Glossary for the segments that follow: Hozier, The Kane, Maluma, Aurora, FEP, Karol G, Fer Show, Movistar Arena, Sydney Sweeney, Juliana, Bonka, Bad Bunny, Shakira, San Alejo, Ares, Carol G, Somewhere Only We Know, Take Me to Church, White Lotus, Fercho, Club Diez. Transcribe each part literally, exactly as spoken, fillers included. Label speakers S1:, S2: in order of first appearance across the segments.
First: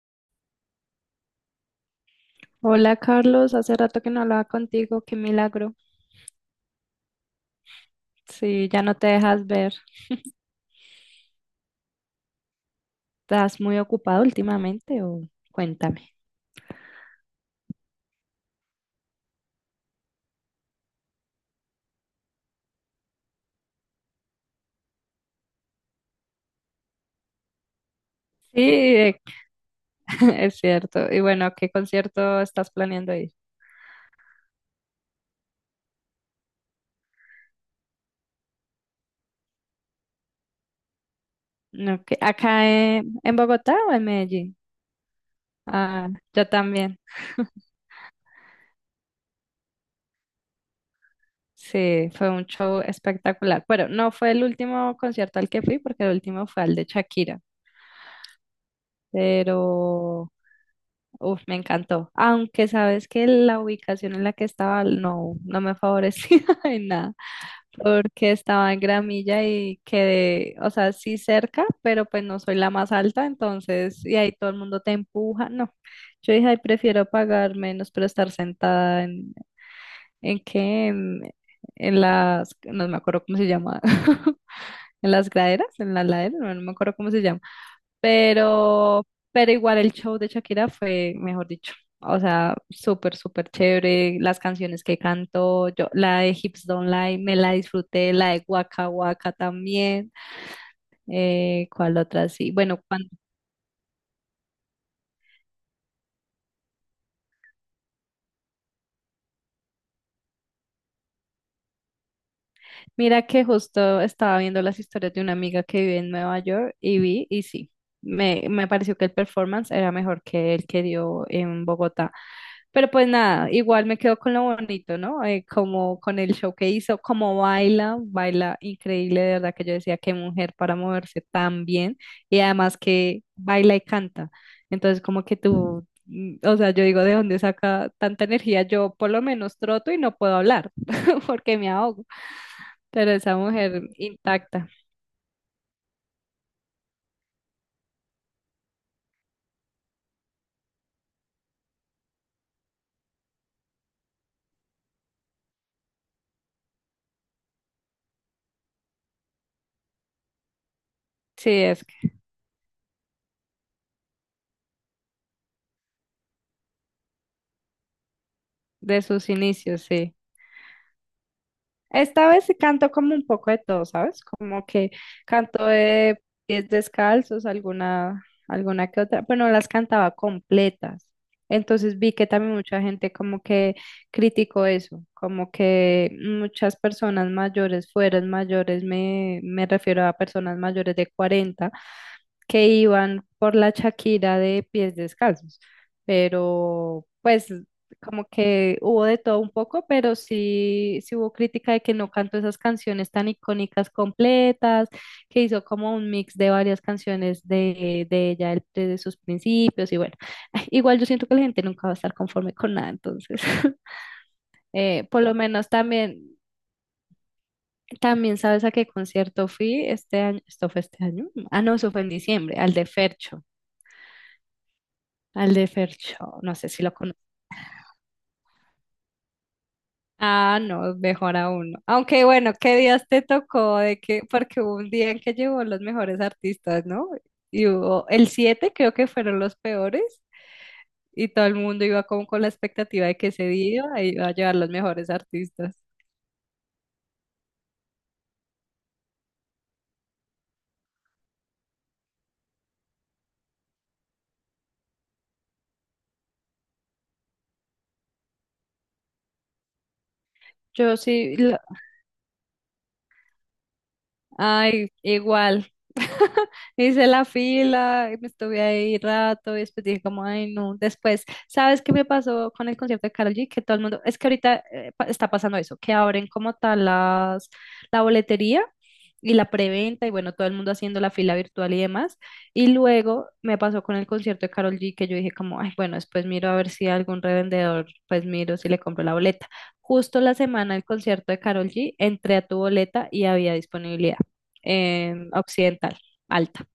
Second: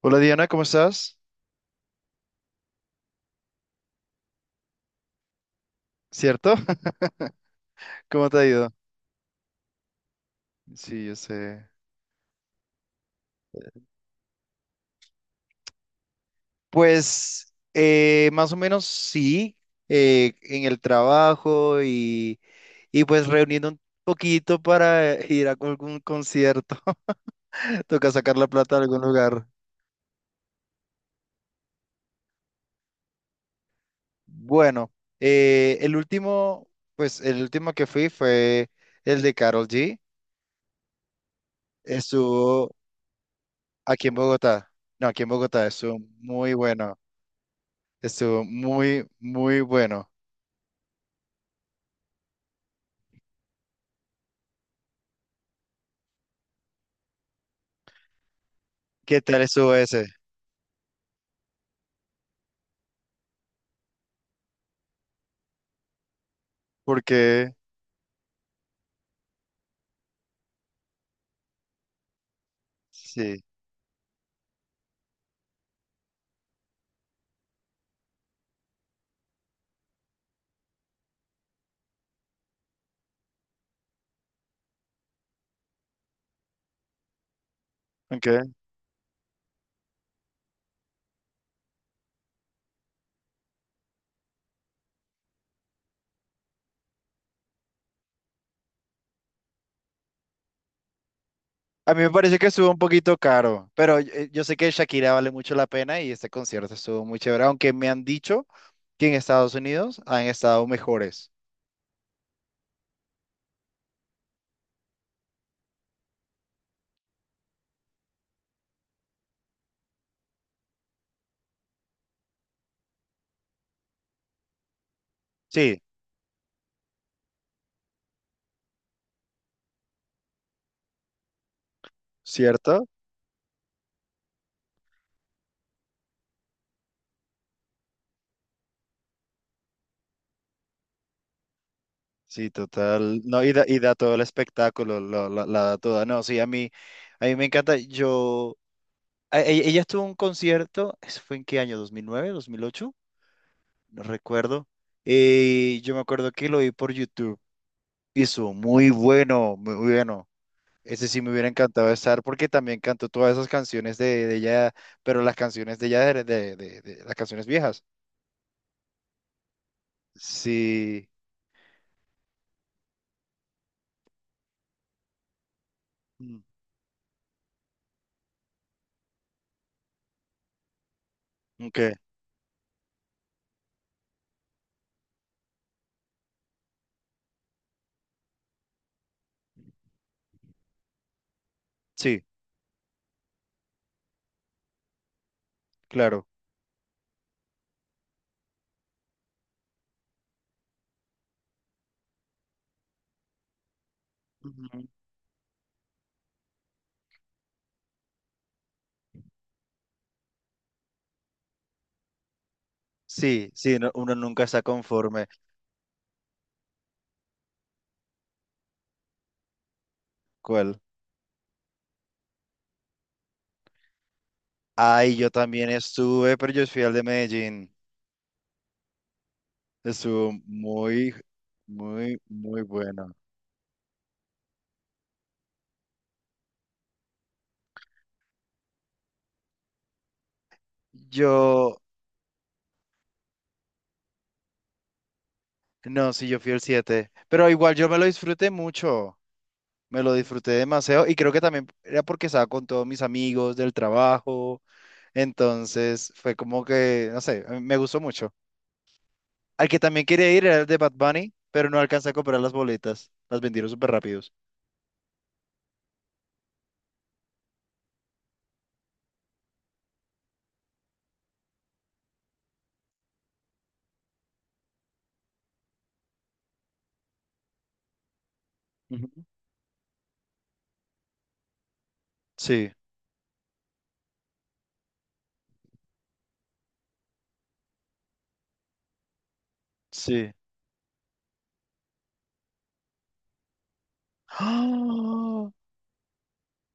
S1: Hola Diana, ¿cómo estás?
S2: Hola Carlos, hace rato que no hablaba contigo, qué milagro.
S1: ¿Cierto? ¿Cómo te ha
S2: Sí,
S1: ido?
S2: ya no te dejas ver.
S1: Sí, yo sé.
S2: ¿Estás muy ocupado últimamente o cuéntame?
S1: Pues eh, más o menos sí, eh, en el trabajo y, y pues reuniendo un poquito para eh, ir a algún concierto. Toca sacar la
S2: Sí,
S1: plata de algún
S2: eh,
S1: lugar.
S2: es cierto. Y bueno, ¿a ¿qué concierto estás planeando ir?
S1: Bueno, eh, el último, pues el último que fui fue el de Carol G.
S2: No, que- ¿acá
S1: Estuvo
S2: en, en Bogotá o en
S1: aquí en
S2: Medellín?
S1: Bogotá. No, aquí en Bogotá, estuvo
S2: Ah, yo
S1: muy bueno.
S2: también.
S1: Estuvo muy, muy bueno.
S2: Sí, fue un show espectacular. Bueno, no fue el último concierto al que fui porque el último fue al de Shakira,
S1: ¿Qué tal estuvo ese?
S2: pero uf, me encantó. Aunque sabes que la ubicación en la que estaba no, no me favorecía en nada,
S1: Porque
S2: porque estaba en gramilla y quedé, o sea, sí cerca, pero pues no soy la más alta,
S1: sí,
S2: entonces, y ahí todo el mundo te empuja. No, yo dije, ay, prefiero pagar menos, pero estar sentada en, ¿en qué? En, en las, no me acuerdo cómo se llama, en las graderas, en la ladera, no, no me acuerdo cómo se llama.
S1: okay.
S2: Pero, pero igual el show de Shakira fue, mejor dicho, o sea, súper, súper chévere. Las canciones que cantó, yo, la de Hips Don't Lie, me la disfruté, la de Waka Waka también. Eh,
S1: A
S2: ¿cuál
S1: mí me
S2: otra?
S1: parece que
S2: Sí,
S1: estuvo un
S2: bueno,
S1: poquito caro, pero yo, eh, yo sé que Shakira vale mucho la pena y este concierto estuvo muy chévere, aunque me han dicho que en Estados Unidos han estado mejores.
S2: mira que justo estaba viendo las historias de una amiga que vive en Nueva York y vi, y sí, me, me pareció que el performance era mejor que el que dio en Bogotá. Pero pues nada, igual me quedo con lo bonito, ¿no? Eh,
S1: Sí,
S2: como con el show que hizo, como baila, baila increíble, de verdad que yo decía qué mujer para moverse tan bien y además
S1: ¿cierto?
S2: que baila y canta. Entonces como que tú, mm, o sea, yo digo, ¿de dónde saca tanta energía? Yo por lo menos troto y no puedo hablar porque me ahogo.
S1: Sí,
S2: Pero
S1: total.
S2: esa
S1: No, y da, y
S2: mujer
S1: da todo el
S2: intacta.
S1: espectáculo, lo- la, la da toda. No, sí, a mí, a mí me encanta. Yo, a- e- ella, estuvo en un concierto, ¿eso fue en qué año? Dos dos mil nueve, ¿dos mil ocho? No recuerdo. Y yo me acuerdo que lo vi por YouTube. Eso, muy bueno, muy bueno. Ese sí me hubiera
S2: Sí, es
S1: encantado
S2: que
S1: estar porque también cantó todas esas canciones de, de ella, pero las canciones de ella, de, de- de- de las canciones viejas.
S2: de sus inicios, sí.
S1: Sí.
S2: Esta vez sí canto como un poco de todo, ¿sabes? Como que canto de
S1: Mm.
S2: pies descalzos, alguna, alguna que otra, pero no las cantaba completas.
S1: Ok,
S2: Entonces vi que también mucha gente como que criticó eso, como que muchas personas mayores, fueras mayores, me, me refiero a personas mayores de cuarenta
S1: sí,
S2: que iban por la Shakira de pies descalzos,
S1: claro.
S2: pero pues como que hubo de todo un poco, pero sí, sí hubo crítica de que no cantó esas canciones tan icónicas
S1: Ujú.
S2: completas, que hizo como un mix de varias canciones de, de ella el- desde sus principios y bueno, ay, igual yo siento que la gente nunca va a estar conforme con nada, entonces
S1: Sí, sí, no- uno nunca está
S2: eh, Por
S1: conforme.
S2: lo menos también... También sabes a qué concierto fui este año, esto
S1: ¿Cuál?
S2: fue este año, ah no, eso fue en diciembre, al de Fercho.
S1: Ay, yo
S2: Al de
S1: también
S2: Fer
S1: estuve,
S2: Show,
S1: pero
S2: no
S1: yo
S2: sé
S1: fui
S2: si
S1: al
S2: lo
S1: de
S2: conozco.
S1: Medellín. Estuvo
S2: Ah, no,
S1: muy,
S2: mejor aún. No.
S1: muy,
S2: Aunque bueno,
S1: muy
S2: ¿qué días
S1: bueno.
S2: te tocó? De que, porque hubo un día en que llevó los mejores artistas, ¿no? Y hubo el siete, creo que fueron los peores, y todo el
S1: Yo,
S2: mundo iba como con la expectativa de que ese día iba a llevar los mejores artistas.
S1: no, sí, yo fui el siete, pero igual yo me lo disfruté mucho. Me lo disfruté demasiado y creo que también era porque estaba con todos mis amigos del trabajo, entonces fue como que, no sé, a mí me gustó mucho. Al que también quería ir era el de Bad
S2: Yo
S1: Bunny,
S2: sí,
S1: pero no alcancé a comprar las boletas, las vendieron súper rápidos.
S2: ay, igual. Hice la fila, y me estuve ahí rato y después dije como, ay, no. Después, ¿sabes qué me pasó con el concierto de Karol G? Que todo el mundo, es que ahorita eh, pa- está pasando eso, que abren como tal las, la boletería
S1: Ujú.
S2: y la preventa y bueno, todo el mundo haciendo la fila virtual y demás. Y
S1: Sí,
S2: luego me pasó con el concierto de Karol G que yo dije como, ay, bueno, después miro a ver si algún revendedor, pues miro si le compro la boleta. Justo
S1: sí.
S2: la semana del concierto de Karol G, entré a tu boleta y había disponibilidad en
S1: ¡Ah!
S2: Occidental, alta.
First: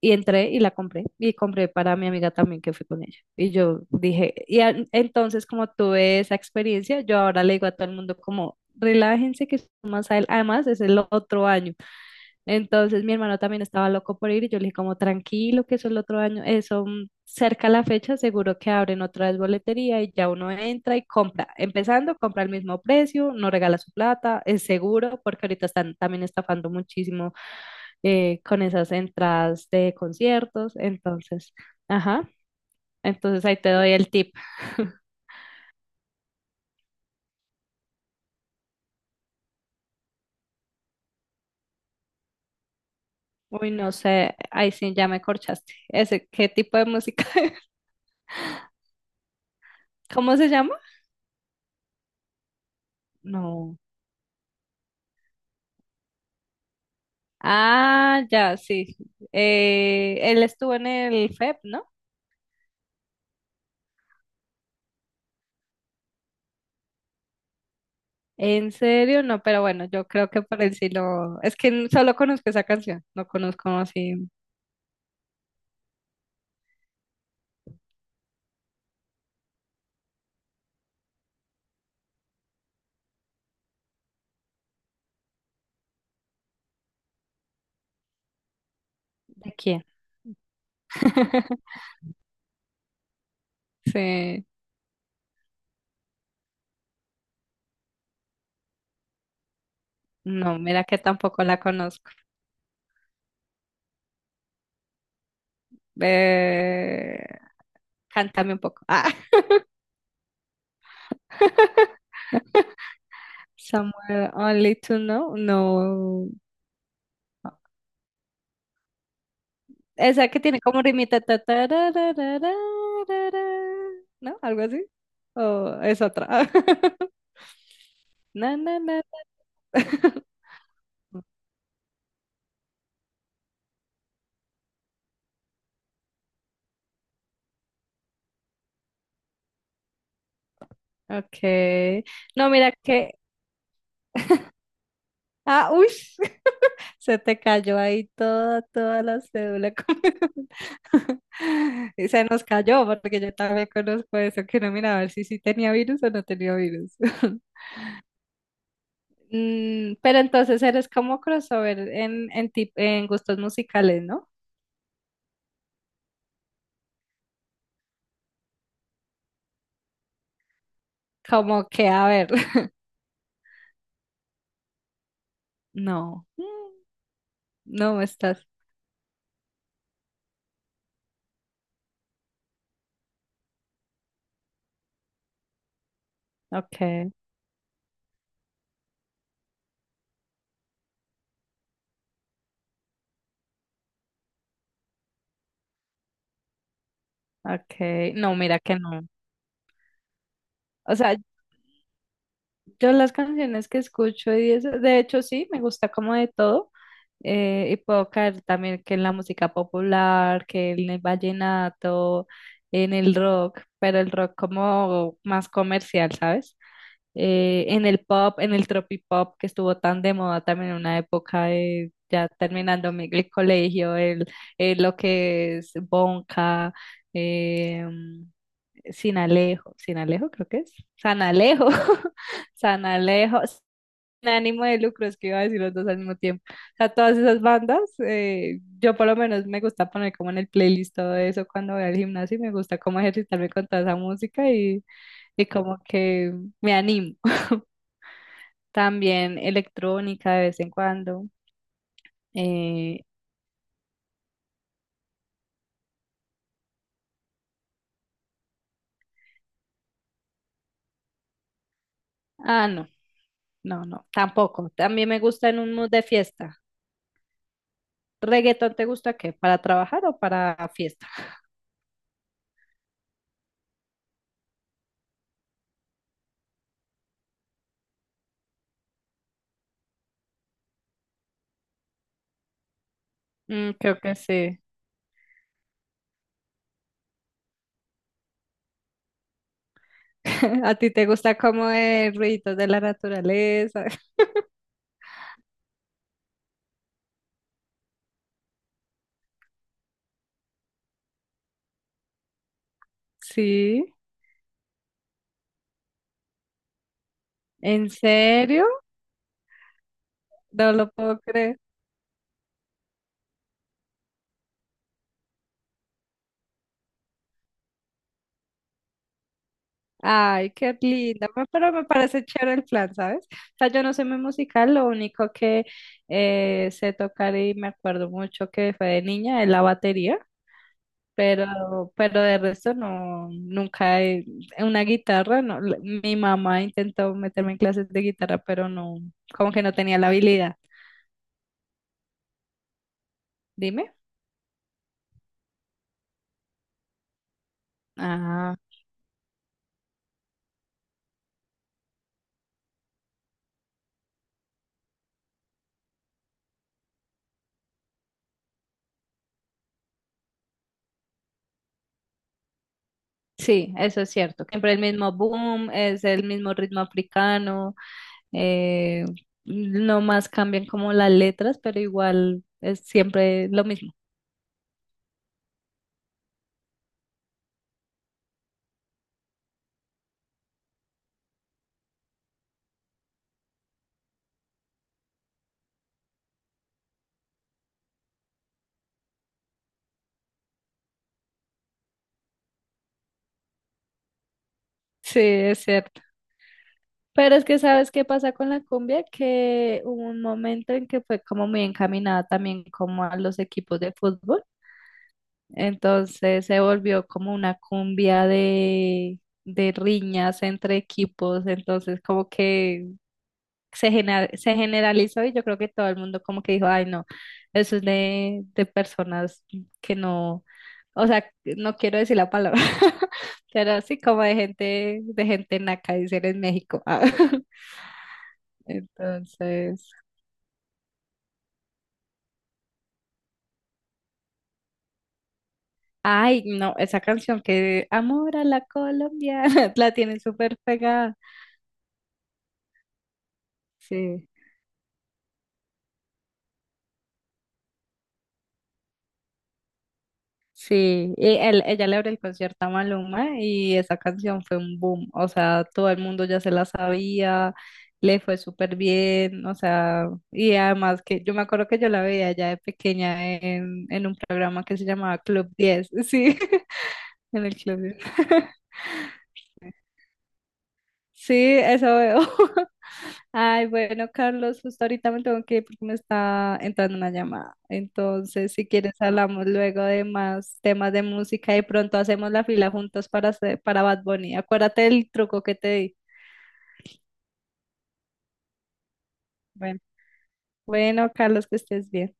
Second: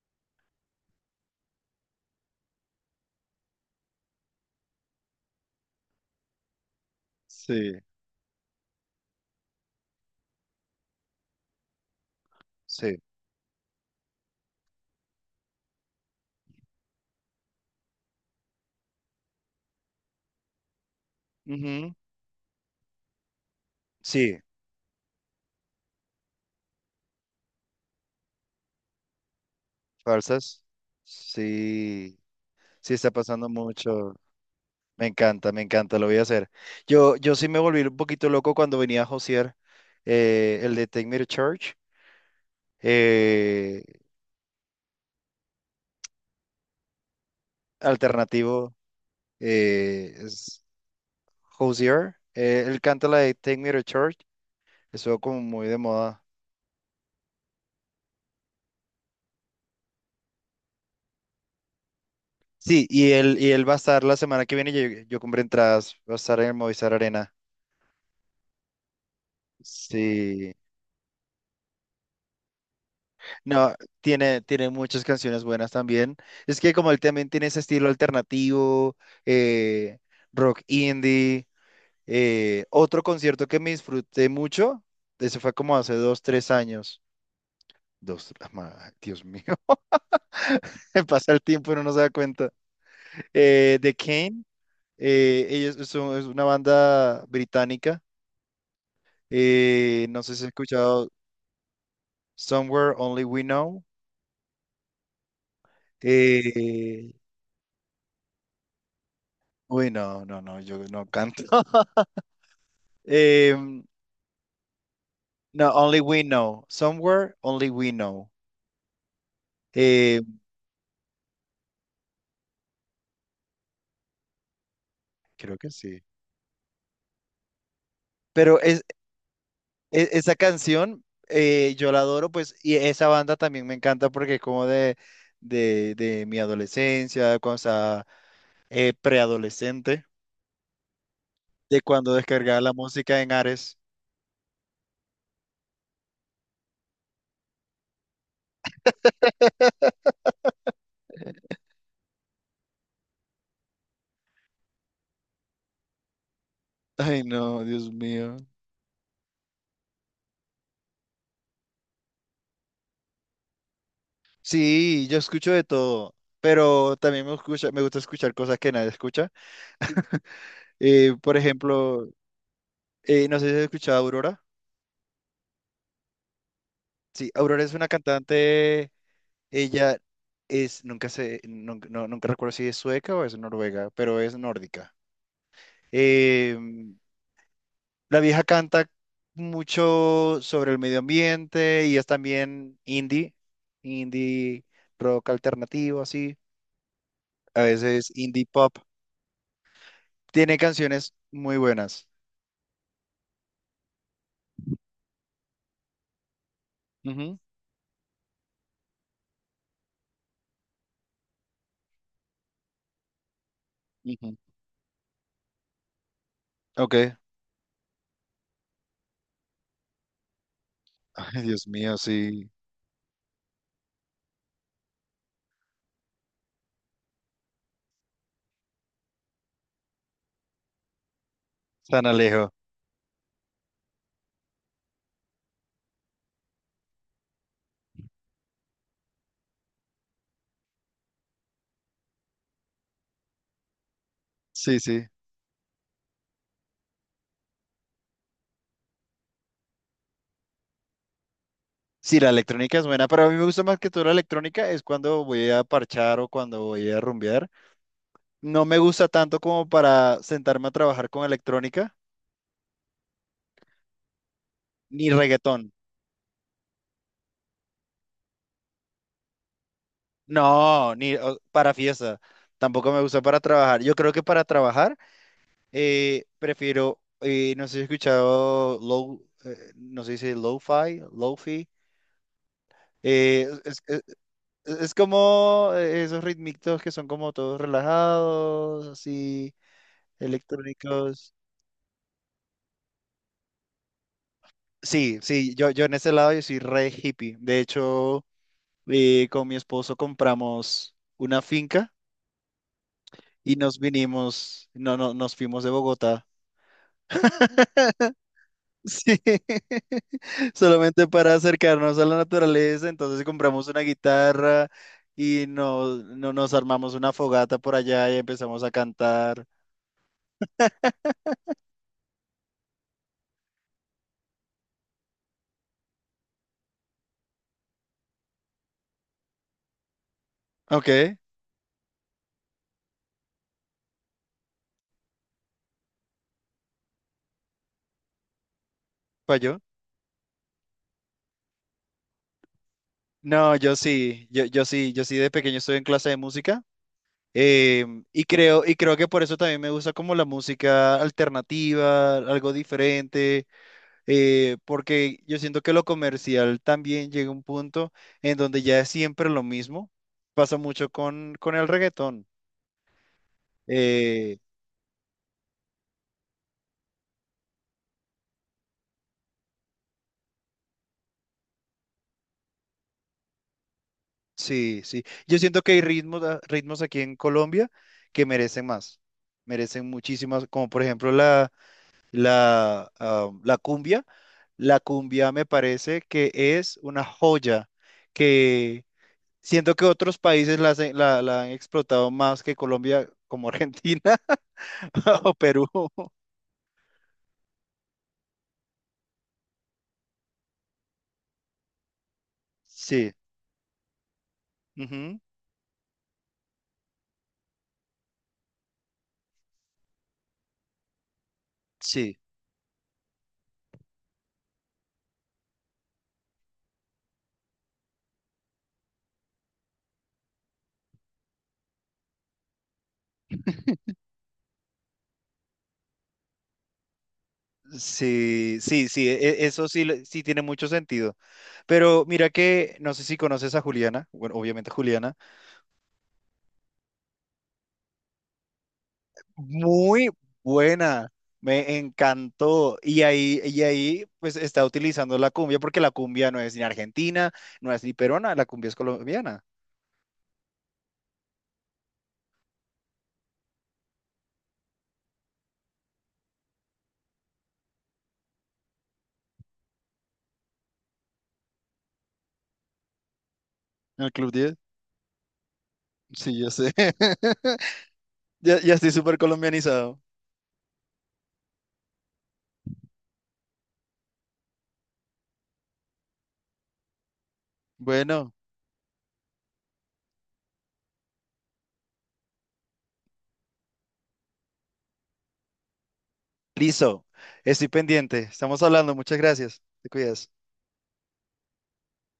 S2: Y entré y la compré. Y compré para mi amiga también que fui con ella. Y yo dije, y a- entonces como tuve esa experiencia, yo ahora le digo a
S1: Sí,
S2: todo el mundo como, relájense que es más adel- además, es el otro año.
S1: sí.
S2: Entonces mi hermano también estaba loco por ir y yo le dije como tranquilo que eso el otro año, eso mm, cerca a la fecha seguro que abren otra vez boletería y ya uno entra y compra,
S1: Ujú.
S2: empezando, compra al mismo precio, no regala su
S1: Sí,
S2: plata, es seguro porque ahorita están también estafando muchísimo eh, con esas entradas de
S1: falsas.
S2: conciertos, entonces,
S1: Sí,
S2: ajá,
S1: sí está
S2: entonces
S1: pasando
S2: ahí te doy el
S1: mucho.
S2: tip.
S1: Me encanta, me encanta, lo voy a hacer. Yo, yo sí me volví un poquito loco cuando venía a Josier, eh, el de Take Me to Church,
S2: Uy,
S1: eh,
S2: no sé, ahí sí ya me corchaste. Ese, ¿qué tipo de música?
S1: alternativo, eh,
S2: ¿Cómo se
S1: es
S2: llama?
S1: Hozier. Eh, él canta la de Take Me
S2: No.
S1: to Church, eso como muy de moda.
S2: Ah, ya, sí. Eh, él estuvo en el FEP, ¿no?
S1: Sí, y él, y él va a estar la semana que viene, yo, yo compré entradas, va a estar en el Movistar Arena.
S2: En serio, no, pero bueno, yo creo que
S1: Sí,
S2: por el sí lo... Es que n- solo conozco esa canción, no conozco
S1: no,
S2: así
S1: tiene, tiene muchas canciones buenas también. Es que como él también tiene ese estilo alternativo, eh, rock indie. Eh, otro concierto que me disfruté mucho, eso fue como hace dos, tres años. Dos, ah, ma- Dios mío,
S2: de quién.
S1: pasa el tiempo y uno no se da cuenta. Eh, The Kane,
S2: Sí,
S1: eh, ellos son, es una banda británica. Eh, no sé si has
S2: no, mira que
S1: escuchado
S2: tampoco la conozco.
S1: Somewhere Only We Know. eh,
S2: Eh, Cántame un poco. Ah,
S1: Uy, no, no, no, yo no canto. Em,
S2: Somewhere Only to Know,
S1: no, Only We
S2: no.
S1: Know. Somewhere Only We Know. eh,
S2: Esa que tiene como rimita, ta, ta, ra, ra, ra, ra, ra, ra, ¿no? Algo así.
S1: Creo que
S2: O
S1: sí.
S2: es otra. Na,
S1: Pero
S2: na,
S1: es,
S2: na, na.
S1: e- esa canción, eh, yo la adoro, pues, y esa banda también me encanta porque es como de, de, de mi adolescencia, cuando estaba eh, preadolescente, de
S2: Okay.
S1: cuando
S2: No,
S1: descargaba la
S2: mira que.
S1: música en Ares.
S2: Ah, uy. Se te cayó ahí toda, toda la cédula. Y se nos cayó, porque yo también conozco eso, que no mira a ver si sí tenía virus o no tenía virus.
S1: Ay, no, Dios mío.
S2: Mm, pero entonces eres como crossover en, en, tip- en gustos musicales, ¿no?
S1: Sí, yo escucho de todo, pero también me escucha, me gusta escuchar cosas que nadie escucha. Eh, por
S2: Como que, a
S1: ejemplo,
S2: ver,
S1: eh, no sé si has escuchado a Aurora.
S2: no, Mm,
S1: Sí, Aurora es una
S2: no estás.
S1: cantante, ella es, nunca sé, nunca, no- nunca recuerdo si es sueca o es noruega, pero es nórdica. Eh,
S2: Okay,
S1: la vieja canta mucho sobre el medio ambiente y es también indie, indie rock alternativo, así, a veces
S2: okay. No,
S1: indie
S2: mira que
S1: pop.
S2: no.
S1: Tiene
S2: O
S1: canciones
S2: sea,
S1: muy buenas.
S2: yo las canciones que escucho y eso, de hecho sí, me gusta como de todo.
S1: Ujú,
S2: Eh, y puedo caer también que en la música popular, que en el vallenato, en el rock, pero el rock
S1: ujú.
S2: como más comercial, ¿sabes?
S1: Ok.
S2: Eh, en el pop, en el tropipop que estuvo tan de moda también en una
S1: Ay,
S2: época
S1: Dios
S2: de
S1: mío,
S2: ya
S1: sí.
S2: terminando mi- el colegio, el, el, lo que es Bonka, eh, Sin Alejo, Sin Alejo creo que es, San Alejo,
S1: San Alejo.
S2: San Alejo, Sin Ánimo de Lucro, es que iba a decir los dos al mismo tiempo. O sea, todas esas bandas, eh, yo por lo menos me gusta poner como en el playlist todo eso cuando voy al gimnasio y me gusta como ejercitarme con toda esa música
S1: Sí,
S2: y,
S1: sí.
S2: y como que me animo. También electrónica de vez en cuando.
S1: Sí, la electrónica es
S2: Eh,
S1: buena, pero a mí me gusta más que todo la electrónica es cuando voy a parchar o cuando voy a rumbear. No me gusta tanto como para sentarme a trabajar con electrónica,
S2: ah, no, no, no, tampoco. También
S1: ni
S2: me gusta en
S1: reggaetón.
S2: un mood de fiesta. ¿Reggaetón te gusta qué? ¿Para trabajar o para
S1: No,
S2: fiesta?
S1: ni o- para fiesta. Tampoco me gusta para trabajar. Yo creo que para trabajar eh, prefiero, eh, no sé si he escuchado low, eh, no sé si dice lo-fi, lo-fi. eh,
S2: Mm,
S1: es,
S2: creo
S1: es-
S2: que sí.
S1: es es como eh, esos ritmitos que son como todos relajados, así,
S2: ¿A ti te
S1: electrónicos.
S2: gusta como de ruidos de la naturaleza?
S1: Sí, sí, yo, yo en ese lado yo soy re hippie. De hecho, eh, con mi esposo compramos una finca y nos
S2: Sí.
S1: vinimos, no, no, nos fuimos de Bogotá.
S2: ¿En serio?
S1: Sí,
S2: No lo
S1: solamente
S2: puedo
S1: para
S2: creer.
S1: acercarnos a la naturaleza, entonces compramos una guitarra y nos, no- nos armamos una fogata por allá y empezamos a cantar.
S2: Ay, qué linda, me- pero me parece chévere el plan, ¿sabes? O sea, yo no sé muy musical, lo único que eh, sé tocar y me acuerdo mucho que fue de niña es la batería.
S1: Ok,
S2: Pero, pero de resto no, nunca he, una guitarra, no. la- Mi mamá intentó meterme en clases de guitarra, pero no, como
S1: falló.
S2: que no tenía la habilidad.
S1: No, yo
S2: Dime.
S1: sí, yo, yo sí, yo sí de pequeño estuve en clase de música, em, y
S2: Ah,
S1: creo, y creo que por eso también me gusta como la música alternativa, algo diferente. Eh, porque yo siento que lo comercial también llega a un punto en donde ya es siempre lo mismo. Pasa mucho con, con el reggaetón.
S2: sí, eso es
S1: Eh,
S2: cierto. Siempre el mismo boom, es el mismo ritmo africano, eh, no más cambian como las letras, pero igual es siempre lo mismo.
S1: sí, sí. Yo siento que hay ritmos, a- ritmos aquí en Colombia que merecen más. Merecen muchísimas, como por ejemplo la, la, ah, la cumbia. La cumbia me parece que es una joya que siento que otros países la, hacen- la la han explotado más que Colombia, como Argentina
S2: Sí,
S1: o
S2: es
S1: Perú.
S2: cierto. Pero es que sabes qué pasa con la cumbia, que hubo un momento en que fue como muy encaminada también como
S1: Sí,
S2: a los equipos de fútbol.
S1: ujú,
S2: Entonces se volvió como una cumbia de, de riñas entre equipos, entonces
S1: sí,
S2: como que se, gena- se generalizó y yo creo que todo el mundo como que dijo, ay no, eso es de, de personas que no, o sea, no quiero decir la palabra, pero así como de gente, de gente naca, dicen en México. Ah,
S1: sí, sí, sí, e- eso sí,
S2: Entonces,
S1: le- sí tiene mucho sentido. Pero mira que, no sé si conoces a Juliana, bueno, obviamente Juliana,
S2: ay no, esa canción que Amor a la Colombia, la
S1: muy
S2: tienen súper
S1: buena,
S2: pegada.
S1: me encantó. Y ahí, y ahí,
S2: Sí.
S1: pues está utilizando la cumbia, porque la cumbia no es ni argentina, no es ni peruana, la cumbia es colombiana.
S2: Sí, y él, ella le abre el concierto a Maluma y esa canción fue un boom, o sea, todo el mundo ya se la sabía, le fue súper bien, o sea, y además que yo me acuerdo que yo la veía ya de pequeña en, en
S1: ¿El
S2: un
S1: Club Diez?
S2: programa que se llamaba Club Diez, sí,
S1: Sí, yo sé.
S2: en el Club Diez.
S1: Ya, ya estoy súper colombianizado.
S2: Sí, eso veo. Ay, bueno, Carlos, justo ahorita me tengo que ir porque me está entrando una llamada.
S1: Bueno,
S2: Entonces, si quieres, hablamos luego de más temas de música y pronto hacemos la fila juntos para, hacer- para Bad Bunny. Acuérdate del truco que te di.
S1: listo, estoy pendiente, estamos hablando, muchas gracias,
S2: Bueno.
S1: te cuidas.
S2: Bueno, Carlos, que estés bien.